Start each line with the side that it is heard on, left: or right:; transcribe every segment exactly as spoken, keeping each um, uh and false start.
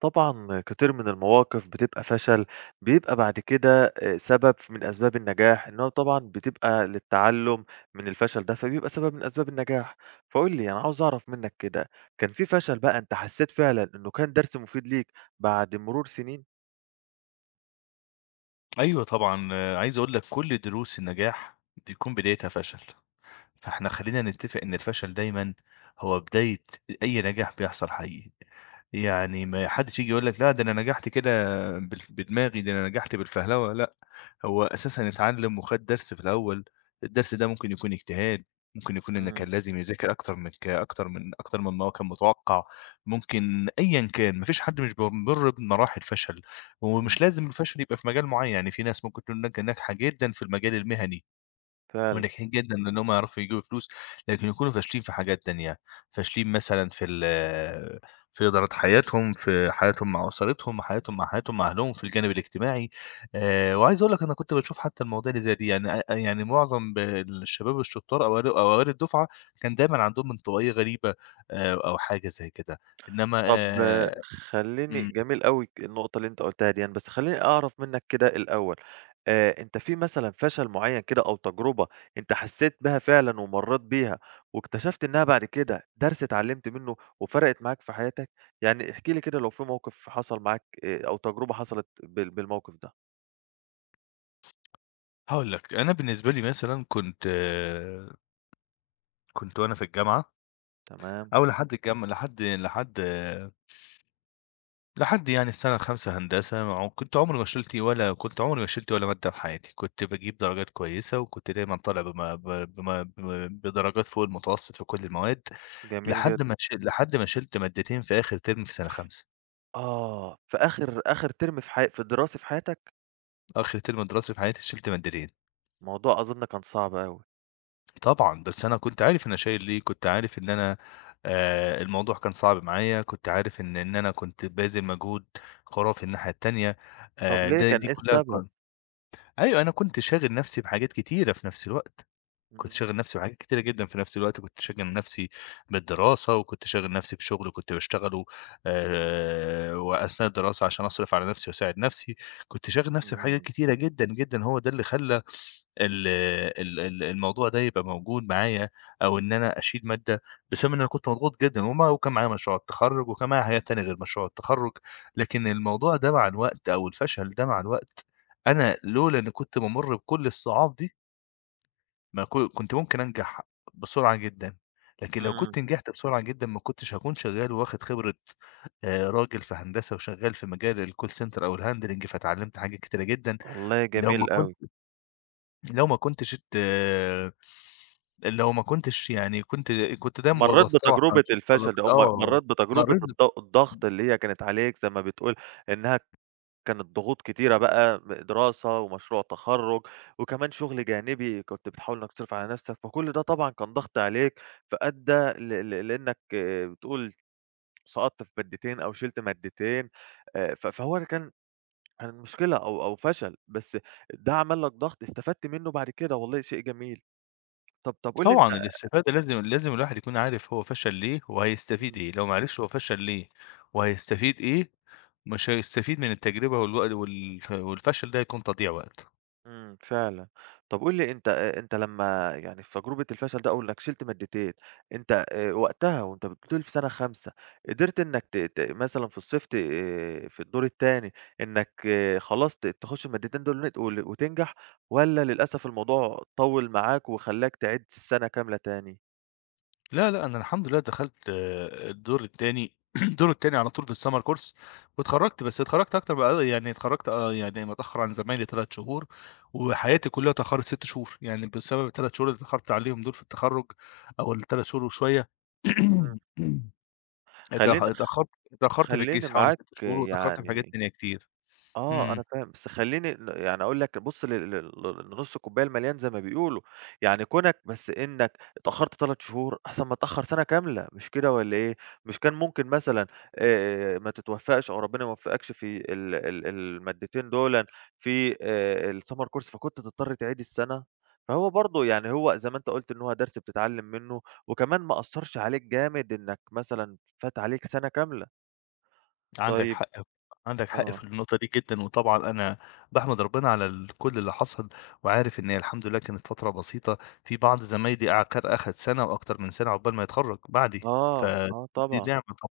right: طبعًا كتير من المواقف بتبقى فشل، بيبقى بعد كده آآ سبب من أسباب النجاح، إن هو طبعًا بتبقى للتعلُّم من الفشل ده، فبيبقى سبب من أسباب النجاح. فقُل لي أنا عاوز أعرف منّك كده، كان في فشل بقى أنت حسّيت فعلًا إنه كان درس مفيد ليك بعد مرور سنين؟
left: أيوه طبعًا، آه، عايز أقول لك كل دروس النجاح بيكون بدايتها فشل. فإحنا خلّينا نتفق إن الفشل دايمًا هو بداية أي نجاح بيحصل حقيقي. يعني ما حدش ييجي يقول لك لأ ده أنا نجحت كده بال بدماغي، ده أنا نجحت بالفهلوة لأ. هو أساسًا اتعلّم وخَد درس في الأول. الدرس ده ممكن يكون اجتهاد، ممكن يكون إن كان
right: إمم،
left: لازم يذاكر أكتر من ك أكتر من أكتر مما هو كان متوقّع. ممكن أيًا كان. ما فيش حد مش بيمُر بمراحل فشل.
right: إمم.
left: ومش لازم الفشل يبقى في مجال معيّن، يعني في ناس ممكن تكون ناج ناجحة جدًا في المجال المهني،
right: فعلًا.
left: وناجحين جدًا لإنهم يعرفوا يجيبوا فلوس، لكن يكونوا فاشلين في حاجات تانية، فاشلين مثلًا في ال في إدارة حياتهم، في حياتهم مع أسرتهم، حياتهم مع حياتهم مع أهلهم، في الجانب الاجتماعي. آآ، وعايز أقول لك أنا كنت باشوف حتى المواضيع اللي زي دي، يعني أ يعني معظم ب الشباب الشطار أو أوائل أو أوائل الدفعة كان دايمًا عندهم انطوائية غريبة، آآ، أو حاجة زي كده. إنما
right: طب
left: آآ
right: خلّيني
left: إمم،
right: جميل أوي ك النقطة اللي أنت قُلتها ديًّا، بس خلّيني أعرف منّك كده الأول، آآ أنت في مثلًا فشل معيّن كده أو تجربة أنت حسّيت بها فعلًا ومرّيت بيها واكتشفت إنّها بعد كده درس اتعلّمت منّه وفرقِت معاك في حياتك؟ يعني احكِ لي كده لو في موقف حصل معاك آآ أو تجربة حصلت بال بالموقف ده.
left: هاقول لك أنا بالنسبة لي مثلًا كنت آه كنت وأنا في الجامعة،
right: تمام،
left: أو لحد الجام لحد لحد لحد يعني السنة الخامسة هندسة، ما عم كنت عمري ما شِلت ولا كنت عمري ما شِلت ولا مادة في حياتي. كنت باجيب درجات كويسة، وكنت دايمًا طالع بم ب بم ب بدرجات فوق المتوسط في كل المواد،
right: جميل
left: لحد ما
right: جدًا.
left: ش لحد ما شِلت مادتين في آخر ترم في سنة خامسة.
right: آه، في آخر آخر ترم في حيا في الدراسي في حياتك؟
left: آخر ترم دراسي في حياتي شِلت مادتين.
right: الموضوع أظُن كان صعب أوي.
left: طبعًا بس أنا كنت عارف أنا شايل ليه. كنت عارف إن أنا، آآ الموضوع كان صعب معايا. كنت عارف إن إن أنا كنت باذل مجهود خرافي الناحية التانية.
right: طب
left: آآ
right: ليه،
left: ده
right: كان
left: دي
right: إيه
left: كلّها
right: السبب؟
left: أيوه، أنا كنت شاغل نَفْسي بحاجات كتيرة في نَفْس الوقت. كنت
right: إمم،
left: شاغل نَفْسي بحاجات كتيرة جدًا في نَفْس الوقت. كنت شاغل نَفْسي بالدراسة، وكنت شاغل نَفْسي بشغل كنت باشتغله، آآ، وأثناء الدراسة عشان أصرف على نَفْسي وأساعد نَفْسي. كنت شاغل نَفْسي بحاجات
right: إمم،
left: كتيرة جدًا، جدًا. هو ده اللي خلّى ال ال ال الموضوع ده يبقى موجود معايا، أو إن أنا أشيل مادة، بسبب إن أنا كنت مضغوط جدًا، وما وكان معايا مشروع التخرُّج، وكان معايا حاجات تانية غير مشروع التخرُّج. لكن الموضوع ده مع الوقت، أو الفشل ده مع الوقت، أنا لولا إني كنت بامُر بكل الصعاب دي، ما ك كنت ممكن أنجح بسرعة جدًا. لكن لو
right: إمم.
left: كنت نجحت بسرعة جدًا ما كنتش هاكون شغّال وواخد خبرة، آآ راجل في هندسة وشغّال في مجال الcall center أو الhandling. فاتعلّمت حاجات كتيرة جدًا.
right: والله
left: لو ما
right: جميل
left: كنت
right: أوي.
left: لو ما كنتش ات لو ما كنتش يعني كنت كنت دايمًا
right: مرّيت
left: باتطوع.
right: بتجربة الفشل دي أو م
left: آه،
right: مرّيت بتجربة
left: مرّيت ب
right: الض الضغط اللي هي كانت عليك زي ما بتقول إنها كانت ضغوط كتيرة بقى م دراسة ومشروع تخرُّج وكمان شغل جانبي كنت بتحاول إنّك تصرف على نَفْسك، فكل ده طبعًا كان ضغط عليك فأدّى ل ل لإنّك آه، بتقول سقطت في مادتين أو شِلت مادتين آآ ف فهو كان كان مشكلة أو أو فشل، بس ده عمل لك ضغط استفدت منّه بعد كده والله شيء جميل. طَب طَب قُل لي أنت.
left: طبعًا، الاستفادة لازم لازم الواحد يكون عارف هو فشل ليه وهيستفيد
right: إمم.
left: إيه. لو ما عرفش هو فشل ليه وهيستفيد إيه، مش هيستفيد من التجربة والوق والف والفشل ده هيكون تضييع وقت.
right: إمم، فعلًا. طب قُل لي أنت أ أنت لمّا يعني في تجربة الفشل ده أو إنّك شِلت مادتين، أنت آآ وقتها وأنت بتقول في سَنة خامسة، قدرت إنّك ت ت مثلًا في الصيف ت آه، في الدور التاني إنّك آه، خلاص ت تخُش المادتين دول نت ول وتنجح والّا للأسف الموضوع طوّل معاك وخلّاك تعيد السَنة كاملة تاني؟
left: لا، لأ، أنا الحمد لله دخلت، آه، الدور التاني الدور التاني على طول في الsummer course، واتخرّجت. بس اتخرّجت أكتر بقى، آه، يعني اتخرّجت آه، يعني متأخّر عن زمايلي 3 شهور، وحياتي كلّها اتأخّرت 6 شهور، يعني بسبب التلات شهور اللي اتأخّرت عليهم دول في التخرُّج، أو التلات شهور وشوية.
right: إمم.
left: اتأخ
right: خلّيني خ
left: اتأخّرت اتأخّرت في
right: خلّيني
left: الجيش حوالي
right: معاك
left: 6 شهور، واتأخّرت في حاجات
right: يعني
left: تانية كتير.
right: آه، أنا
left: إمم.
right: فاهم، بس خلّيني ن يعني أقول لك بُص لل لل لنُص الكوباية المليان زي ما بيقولوا، يعني كونك بس إنك اتأخرت 3 شهور أحسن ما تتأخر سَنة كاملة، مش كده والّا إيه؟ مش كان ممكن مثلًا آآ ما تتوفّقش أو ربنا ما يوفّقكش في ال ال المادتين دولًا في آآ الsummer course فكنت تضطر تعيد السَنة؟ فهو برضه يعني هو زي ما أنت قُلت إن هو درس بتتعلّم منّه، وكمان ما أثّرش عليك جامد إنك مثلًا فات عليك سَنة كاملة.
left: عندك
right: طيب.
left: حق. عندك حق
right: آه،
left: في النقطة دي جدًا، وطبعًا أنا باحمد ربنا على ال كل اللي حصل، وعارف إن هي الحمد لله كانت فترة بسيطة. في بعض زمايلي أع كان أخد سنة وأكتر من سنة عقبال ما يتخرّج بعدي.
right: آه،
left: فدي
right: آه طبعًا.
left: نعمة طبعًا.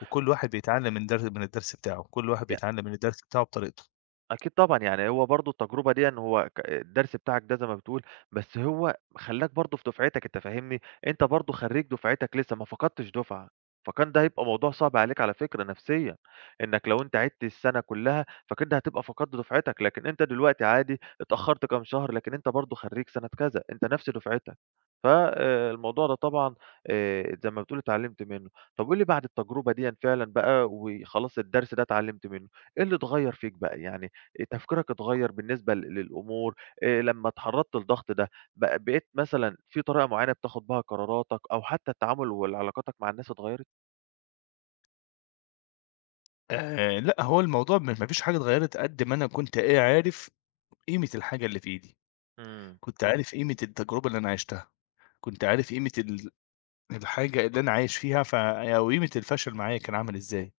left: وكل واحد بيتعلم من در من الدرس بتاعه. كل واحد
right: ي
left: بيتعلم من الدرس بتاعه بطريقته.
right: أكيد طبعًا، يعني هو برضه التجربة ديًا هو ك الدرس بتاعك ده زي ما بتقول، بس هو خلّاك برضه في دفعتك أنت فاهمني، أنت برضه خرّيج دفعتك لسه ما فقدتش دفعة، فكان ده هيبقى موضوع صعب عليك على فكرة نفسيًا، إنك لو أنت عِدت السنة كلّها فكده هتبقى فقدت دفعتك، لكن أنت دلوقتي عادي اتأخرت كام شهر، لكن أنت برضه خرّيج سنة كذا، أنت نفس دفعتك، ف آآ، الموضوع ده طبعًا آآ، زي ما بتقول اتعلمت منه. طب قُل لي بعد التجربة ديًا فعلًا بقى وخلاص الدرس ده اتعلمت منه، إيه اللي اتغيّر فيك بقى؟ يعني آآ تفكيرك اتغيّر بالنسبة ل للأمور، آآ لمّا اتعرّضت للضغط ده بق بقيت مثلًا في طريقة معيّنة بتاخد بها قراراتك أو حتى التعامل والعلاقاتك مع الناس اتغيّرت؟
left: آآ، لأ، هو الموضوع م ما فيش حاجة اتغيّرت، قد ما أنا كنت إيه عارف قيمة الحاجة اللي في إيدي.
right: إمم،
left: كنت عارف قيمة التجربة اللي أنا عِشتها. كنت عارف قيمة ال الحاجة اللي أنا عايش فيها. ف أو قيمة الفشل معايا كان عامل إزاي.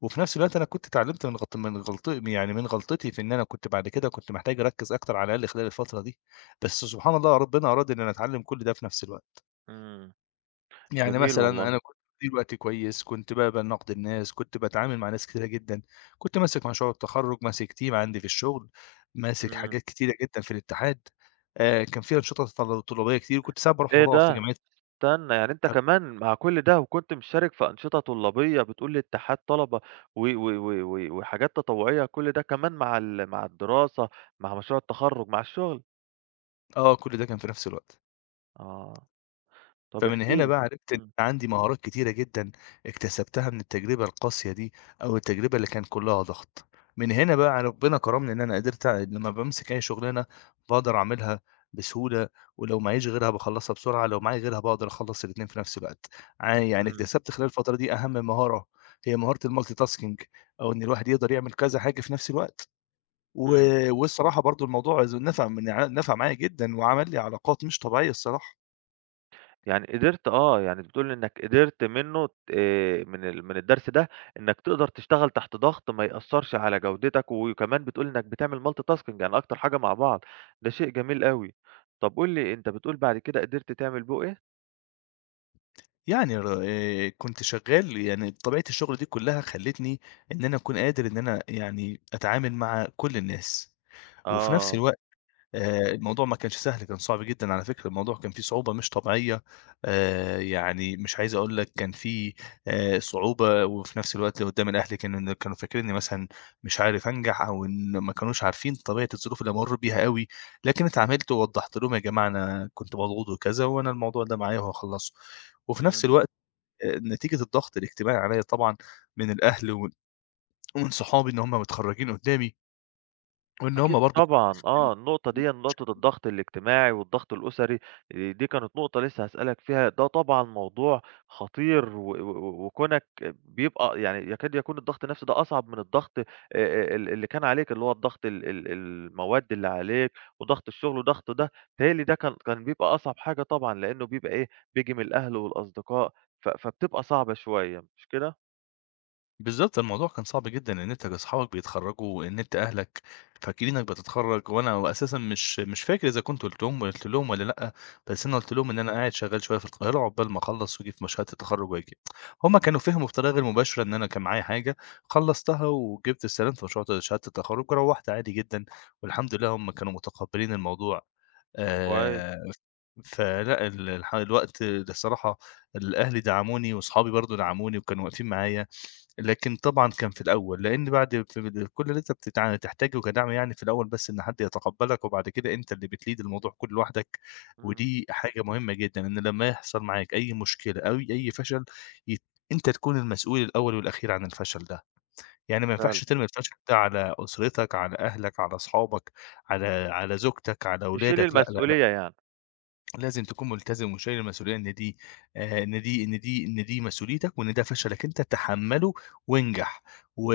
left: وفي نفس الوقت أنا كنت اتعلمت من غلط من غلط يعني من غلطتي، في إن أنا كنت بعد كده كنت محتاج أركّز أكتر، على الأقل خلال الفترة دي. بس سبحان الله ربنا أراد إن أنا أتعلم كل ده في نفس الوقت.
right: إمم.
left: يعني
right: جميل
left: مثلًا
right: والله.
left: أنا كنت مدير وقتي كويس، كنت باقبل نقد الناس، كنت باتعامل مع ناس كتيرة جدًا. كنت ماسك مشروع التخرُّج، ماسك team عندي في الشغل، ماسك
right: إمم.
left: حاجات كتيرة جدًا في الاتحاد. آآ كان في أنشطة طل طلابية كتير، وكنت ساعات باروح
right: إيه
left: أتطوّع في
right: ده!
left: جمعية.
right: استنّى، يعني أنت كمان مع كل ده وكنت مشترك في أنشطة طلابية بتقول لي اتحاد طلبة و و و و وحاجات تطوعية كل ده كمان مع ال مع الدراسة، مع مشروع التخرُّج، مع الشغل؟
left: آه كل ده كان في نفس الوقت.
right: آه، طَب
left: فمن
right: احكِ
left: هنا
right: لي.
left: بقى عرفت إن
right: إمم،
left: أنا عندي مهارات كتيرة جدًا اكتسبتها من التجربة القاسية دي، أو التجربة اللي كان كلها ضغط. من هنا بقى ربنا كرمني إن أنا قدرت أ- لمّا بامسك أي شغلانة باقدر أعملها بسهولة. ولو معييش غيرها باخلّصها بسرعة، لو معايا غيرها باقدر أخلّص الاتنين في نفس الوقت. ع يعني
right: إمم،
left: اكتسبت خلال الفترة دي أهم مهارة، هي مهارة الmultitasking، أو إن الواحد يقدر يعمل كذا حاجة في نفس الوقت. و
right: إمم.
left: والصراحة برضه الموضوع ز نفع من ع نفع معايا جدًا، وعمل لي علاقات مش طبيعية، الصراحة.
right: يعني قدرت آه، يعني بتقول إنّك قدرت منّه ت آآ من ال من الدرس ده إنّك تقدر تشتغل تحت ضغط ما يأثّرش على جودتك، وكمان بتقول إنّك بتعمل multitasking يعني أكتر حاجة مع بعض، ده شيء جميل أوي. طَب قُل لي أنت بتقول بعد كده قدرت تعمل بُه إيه؟
left: يعني ر آآ كنت شغال، يعني طبيعة الشغل دي كلّها خلّتني إن أنا أكون قادر إن أنا يعني أتعامل مع كل الناس. وفي نفس
right: آه،
left: الوقت آآ الموضوع ما كانش سهل، كان صعب جدًا على فكرة. الموضوع كان فيه صعوبة مش طبيعية. آآ يعني مش عايز أقول لك كان فيه آآ صعوبة. وفي نفس الوقت اللي قدّام الأهل كان كانوا فاكرينّي مثلًا مش عارف أنجح، أو إن ما كانوش عارفين طبيعة الظروف اللي بامُر بيها أوي. لكن اتعاملت ووضّحت لهم يا جماعة أنا كنت مضغوط وكذا، وأنا الموضوع ده معايا وهاخلّصه. وفي نفس
right: إمم.
left: الوقت آآ نتيجة الضغط الاجتماعي عليّا طبعًا، من الأهل ومن ومن صحابي إن هُم متخرّجين قُدّامي، وإن
right: أكيد
left: هُم برضه.
right: طبعًا، آه، النقطة ديًّا نقطة الضغط الاجتماعي والضغط الأسري، آآ، دي كانت نقطة لسه هاسألك فيها، ده طبعًا موضوع خطير و و وكونك بيبقى يعني يكاد يكون الضغط النفسي ده أصعب من الضغط آآ، آآ، ال اللي كان عليك، اللي هو الضغط ال ال المواد اللي عليك وضغط الشغل وضغط ده، بيتهيأ لي ده كان كان بيبقى أصعب حاجة طبعًا، لأنه بيبقى إيه، بييجي من الأهل والأصدقاء، ف فبتبقى صعبة شوية، مش كده؟
left: بالضبط، الموضوع كان صعب جدًا إن أنت أصحابك بيتخرّجوا، إن أنت أهلك فاكرينك بتتخرّج. وأنا أساسًا مش مش فاكر إذا كنت قُلت لهم قُلت لهم والّا لأ. بس أنا قُلت لهم إن أنا قاعد شغّال شوية في القاهرة عقبال ما أخلّص وآجي في مشهد التخرُّج وآجي. هُم كانوا فهموا بطريقة غير مباشرة إن أنا كان معايا حاجة، خلّصتها وجِبت السلام في مشروع شهادة التخرُّج، وروّحت عادي جدًا، والحمد لله هُم كانوا متقبّلين الموضوع.
right: كويس،
left: آآ، فلأ ال الح الوقت ده الصراحة الأهل دعموني، وأصحابي برضه دعموني وكانوا واقفين معايا. لكن طبعًا كان في الأول، لإن بعد في ال كل اللي أنت بتتع تحتاجه كدعم، يعني في الأول بس إن حد يتقبّلك، وبعد كده أنت اللي بتlead الموضوع كله لوحدك.
right: إمم،
left: ودي حاجة مهمة جدًا إن لمّا يحصل معاك أي مشكلة أو أي فشل، يت أنت تكون المسؤول الأول والأخير عن الفشل ده. يعني ما
right: فعلًا،
left: ينفعش ترمي الفشل ده على أسرتك، على أهلك، على أصحابك، على على زوجتك، على
right: تشيل
left: ولادك. لأ، لأ، لأ.
right: المسؤولية يعني،
left: لازم تكون ملتزم وشايل المسؤولية، إن دي آآ إن دي إن دي إن دي مسؤوليتك، وإن ده فشلك أنت تحمّله وانجح. و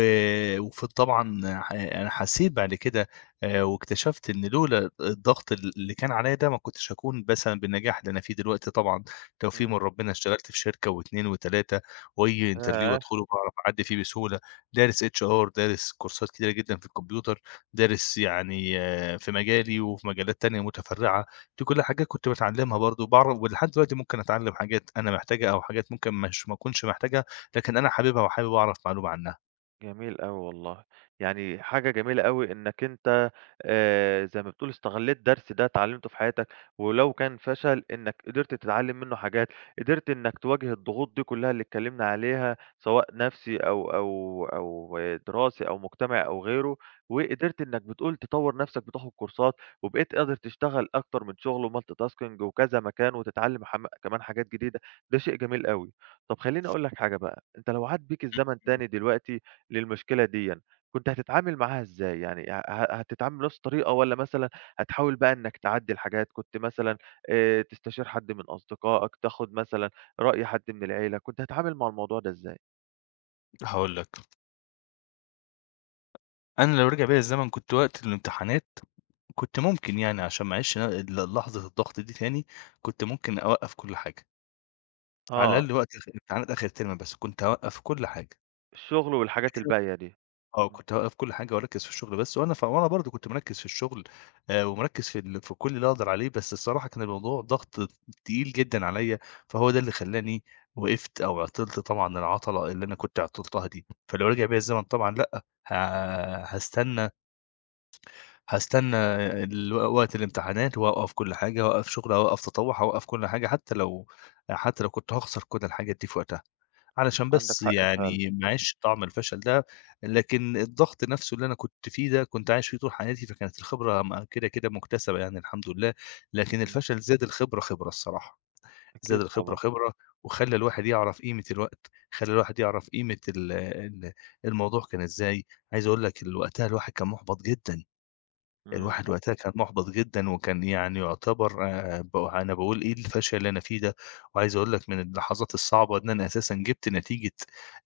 left: وف طبعًا ح أنا حسّيت بعد كده، آآ واكتشفت إن لولا الضغط ال اللي كان عليّا ده، ما كنتش هاكون مثلًا بالنجاح اللي أنا فيه دلوقتي طبعًا. توفيق من
right: إمم،
left: ربنا اشتغلت في شركة واتنين وتلاتة، وأي interview
right: ياه!
left: أدخله باعرف أعدّي فيه بسهولة. دارس H R، دارس كورسات كتيرة جدًا في الكمبيوتر. دارس يعني آه، في مجالي وفي مجالات تانية متفرعة. دي كل حاجة كنت باتعلّمها برضه. باعرف ولحد دلوقتي ممكن أتعلّم حاجات أنا محتاجها، أو حاجات ممكن مش ما أكونش محتاجها، لكن أنا حاببها وحابب أعرف معلومة عنها.
right: جميل أوي والله، يعني حاجة جميلة أوي إنّك أنت آآ زي ما بتقول استغلّيت درس ده اتعلّمته في حياتك، ولو كان فشل إنّك قدرت تتعلّم منّه حاجات، قدرت إنّك تواجه الضغوط دي كلّها اللي اتكلّمنا عليها سواء نَفْسي أو أو أو دراسي أو مجتمعي أو غيره، وقدرت إنّك بتقول تطوّر نَفْسك بتاخُد كورسات، وبقيت قادر تشتغل أكتر من شُغل وmultitasking وكذا مكان وتتعلّم حم كمان حاجات جديدة، ده شيء جميل أوي. طَب خلّيني أقول لك حاجة بقى، أنت لو عاد بيك الزمن تاني دلوقتي للمشكلة ديًا، كنت هتتعامل معاها إزاي؟ يعني ه ه هتتعامل بنفس الطريقة والّا مثلًا هتحاول بقى إنك تعدِّل حاجات، كنت مثلًا آآ تستشير حد من أصدقائك، تاخد مثلًا رأي حد من العيلة، كنت هتتعامل مع الموضوع ده إزاي؟
left: إمم. هاقول لك، أنا لو رجع بيّا الزمن كنت وقت الامتحانات، كنت ممكن يعني عشان ما أعيش ال لحظة الضغط دي تاني، كنت ممكن أوقّف كل حاجة، على
right: آه،
left: الأقل وقت الخ امتحانات آخر الترم بس، كنت هاوقّف كل حاجة.
right: الشغل والحاجات الباقية دي،
left: آه،
right: إمم،
left: كنت هاوقّف كل حاجة وأركّز في الشغل بس. وأنا ف وأنا برضه كنت مركّز في الشغل، آآ، ومركّز في ال في كل اللي أقدر عليه. بس الصراحة كان الموضوع ضغط تقيل جدًا عليَّ. فهو ده اللي خلّاني وقفت أو عطلت طبعًا العطلة اللي أنا كنت عطلتها دي. فلو رجع بيّا الزمن طبعًا لأ، ه هاستنى هاستنى ال وقت الامتحانات وأوقّف كل حاجة، هاوقّف شغل، هاوقّف تطوع، هاوقّف كل حاجة، حتى لو حتى لو كنت هاخسر كل الحاجات دي في وقتها. علشان
right: عندك
left: بس
right: حق فعلًا،
left: يعني ما اعيش طعم الفشل ده. لكن الضغط نفسه اللي أنا كنت فيه ده، كنت عايش فيه طول حياتي، فكانت الخبرة م كده، كده مكتسبة يعني الحمد لله. لكن
right: إمم،
left: الفشل زاد الخبرة خبرة، الصراحة. زاد
right: أكيد
left: الخبرة
right: طبعًا،
left: خبرة، وخلّى الواحد يعرف قيمة الوقت، خلّى الواحد يعرف قيمة ال ال الموضوع كان إزاي. عايز أقول لك
right: إمم،
left: ال وقتها الواحد كان مُحبَط جدًا.
right: إمم،
left: الواحد وقتها كان مُحبَط جدًا، وكان يعني يُعتبر، آآ ب أنا باقول إيه الفشل اللي أنا فيه ده. وعايز أقول لك من اللحظات الصعبة إن أنا أساسًا جِبت نتيجة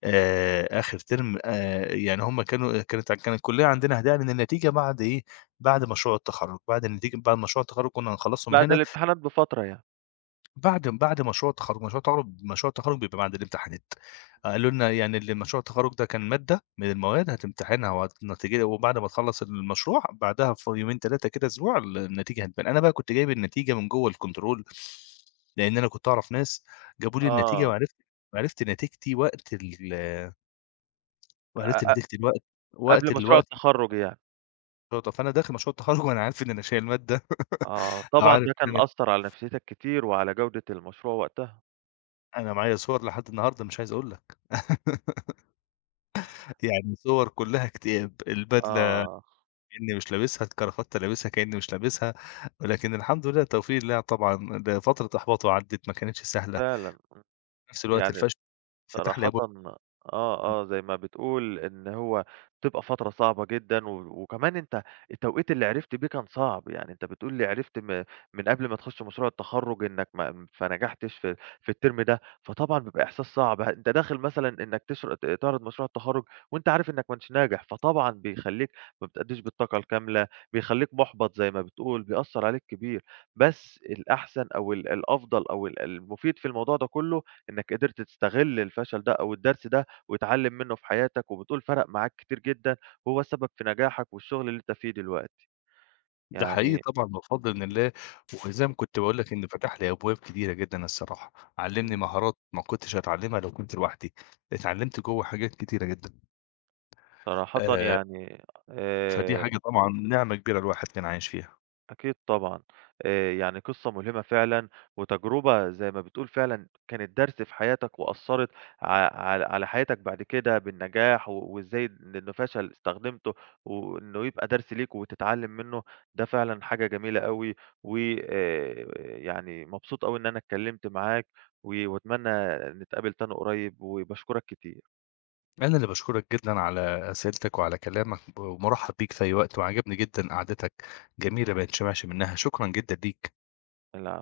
left: آآ آخِر تِرم. آآ يعني هم كانوا كانت كان الكُلّية عندنا هتعلن النتيجة بعد إيه، بعد مشروع التخرُّج، بعد النتيجة بعد مشروع التخرُّج كُنّا هنخلّصه من
right: بعد
left: هنا،
right: الامتحانات بفترة يعني،
left: بعد بعد مشروع التخرُّج. مشروع التخرُّج مشروع التخرُّج بيبقى بعد الامتحانات. آه، قالوا لنا يعني اللي مشروع التخرُّج ده كان مادة من المواد هتمتحنها وهتنتج، وبعد ما تخلّص المشروع بعدها في يومين ثلاثة كده أسبوع، ال النتيجة هتبان. أنا بقى كنت جايب النتيجة من جوّه الكنترول، لإن أنا كنت أعرف ناس جابوا لي النتيجة،
right: آه،
left: وعرفت وعرفت نتيجتي وقت ال وعرفت
right: أ أ
left: نتيجتي الوقت وقت
right: قبل مشروع
left: الوقت
right: التخرُّج يعني،
left: فأنا داخل مشروع التخرُّج وأنا عارف إن أنا شايل مادة.
right: آه،
left: أو
right: طبعًا
left: عارف
right: ده
left: إن
right: كان
left: أنا
right: أثّر على نفسيتك كتير وعلى جودة المشروع وقتها،
left: أنا معايا صور لحد النهارده مش عايز أقول لك. يعني صور كلّها اكتئاب، البدلة
right: آه،
left: كإنّي مش لابسها، الكرافطة لابسها كإنّي مش لابسها. ولكن الحمد لله توفيق الله طبعًا، ده فترة إحباطه عدّت ما كانتش سهلة. في
right: فعلًا،
left: نفس الوقت
right: يعني
left: الفشل فتح لي
right: صراحةً
left: أبواب.
right: آه، آه، زي ما بتقول إن هو بتبقى فترة صعبة جدًا و وكمان أنت التوقيت اللي عرفت بيه كان صعب، يعني أنت بتقول لي عرفت م من قبل ما تخش مشروع التخرُّج إنّك ما فنجحتش في في الترم ده، فطبعًا بيبقى إحساس صعب، ه أنت داخل مثلًا إنّك تشر ت تعرض مشروع التخرُّج وأنت عارف إنّك ما أنتش ناجح، فطبعًا بيخلّيك ما بتأدّيش بالطاقة الكاملة، بيخلّيك مُحبَط زي ما بتقول، بيأثّر عليك كبير، بس الأحسن أو ال الأفضل أو ال المفيد في الموضوع ده كُلّه إنك قدرت تستغل الفشل ده أو الدرس ده وتتعلم منه في حياتك، وبتقول فرق معاك كتير جدًا، وهو السبب في نجاحك والشغل اللي أنت فيه دلوقتي،
left: ده حقيقي
right: يعني
left: طبعًا بفضل من الله. وزي ما كنت باقول لك إنه فتح لي أبواب كتيرة جدًا الصراحة، علّمني
right: إمم،
left: مهارات ما كنتش هاتعلّمها لو كنت لوحدي، اتعلّمت جوّه حاجات كتيرة جدًا.
right: صراحةً
left: آآ،
right: يعني
left: فدي
right: آآ
left: حاجة طبعًا نعمة كبيرة الواحد كان عايش فيها.
right: أكيد طبعًا، آآ يعني قصة ملهمة فعلًا، وتجربة زي ما بتقول فعلًا كانت درس في حياتك وأثّرت ع على على حياتك بعد كده بالنجاح، و وإزاي إن إنه فشل استخدمته، وإنه يبقى درس ليك وتتعلم منه، ده فعلًا حاجة جميلة أوي، وآآ يعني مبسوط أوي إن أنا اتكلمت معاك، و وأتمنى نتقابل تاني قريب، وباشكرك كتير.
left: أنا اللي باشكرك جدًا على أسئلتك وعلى كلامك، ومُرحّب بيك في أي وقت، وعجبني جدًا قعدتك جميلة ما يتشبعش منها، شكرًا جدًا ليك.
right: العفو.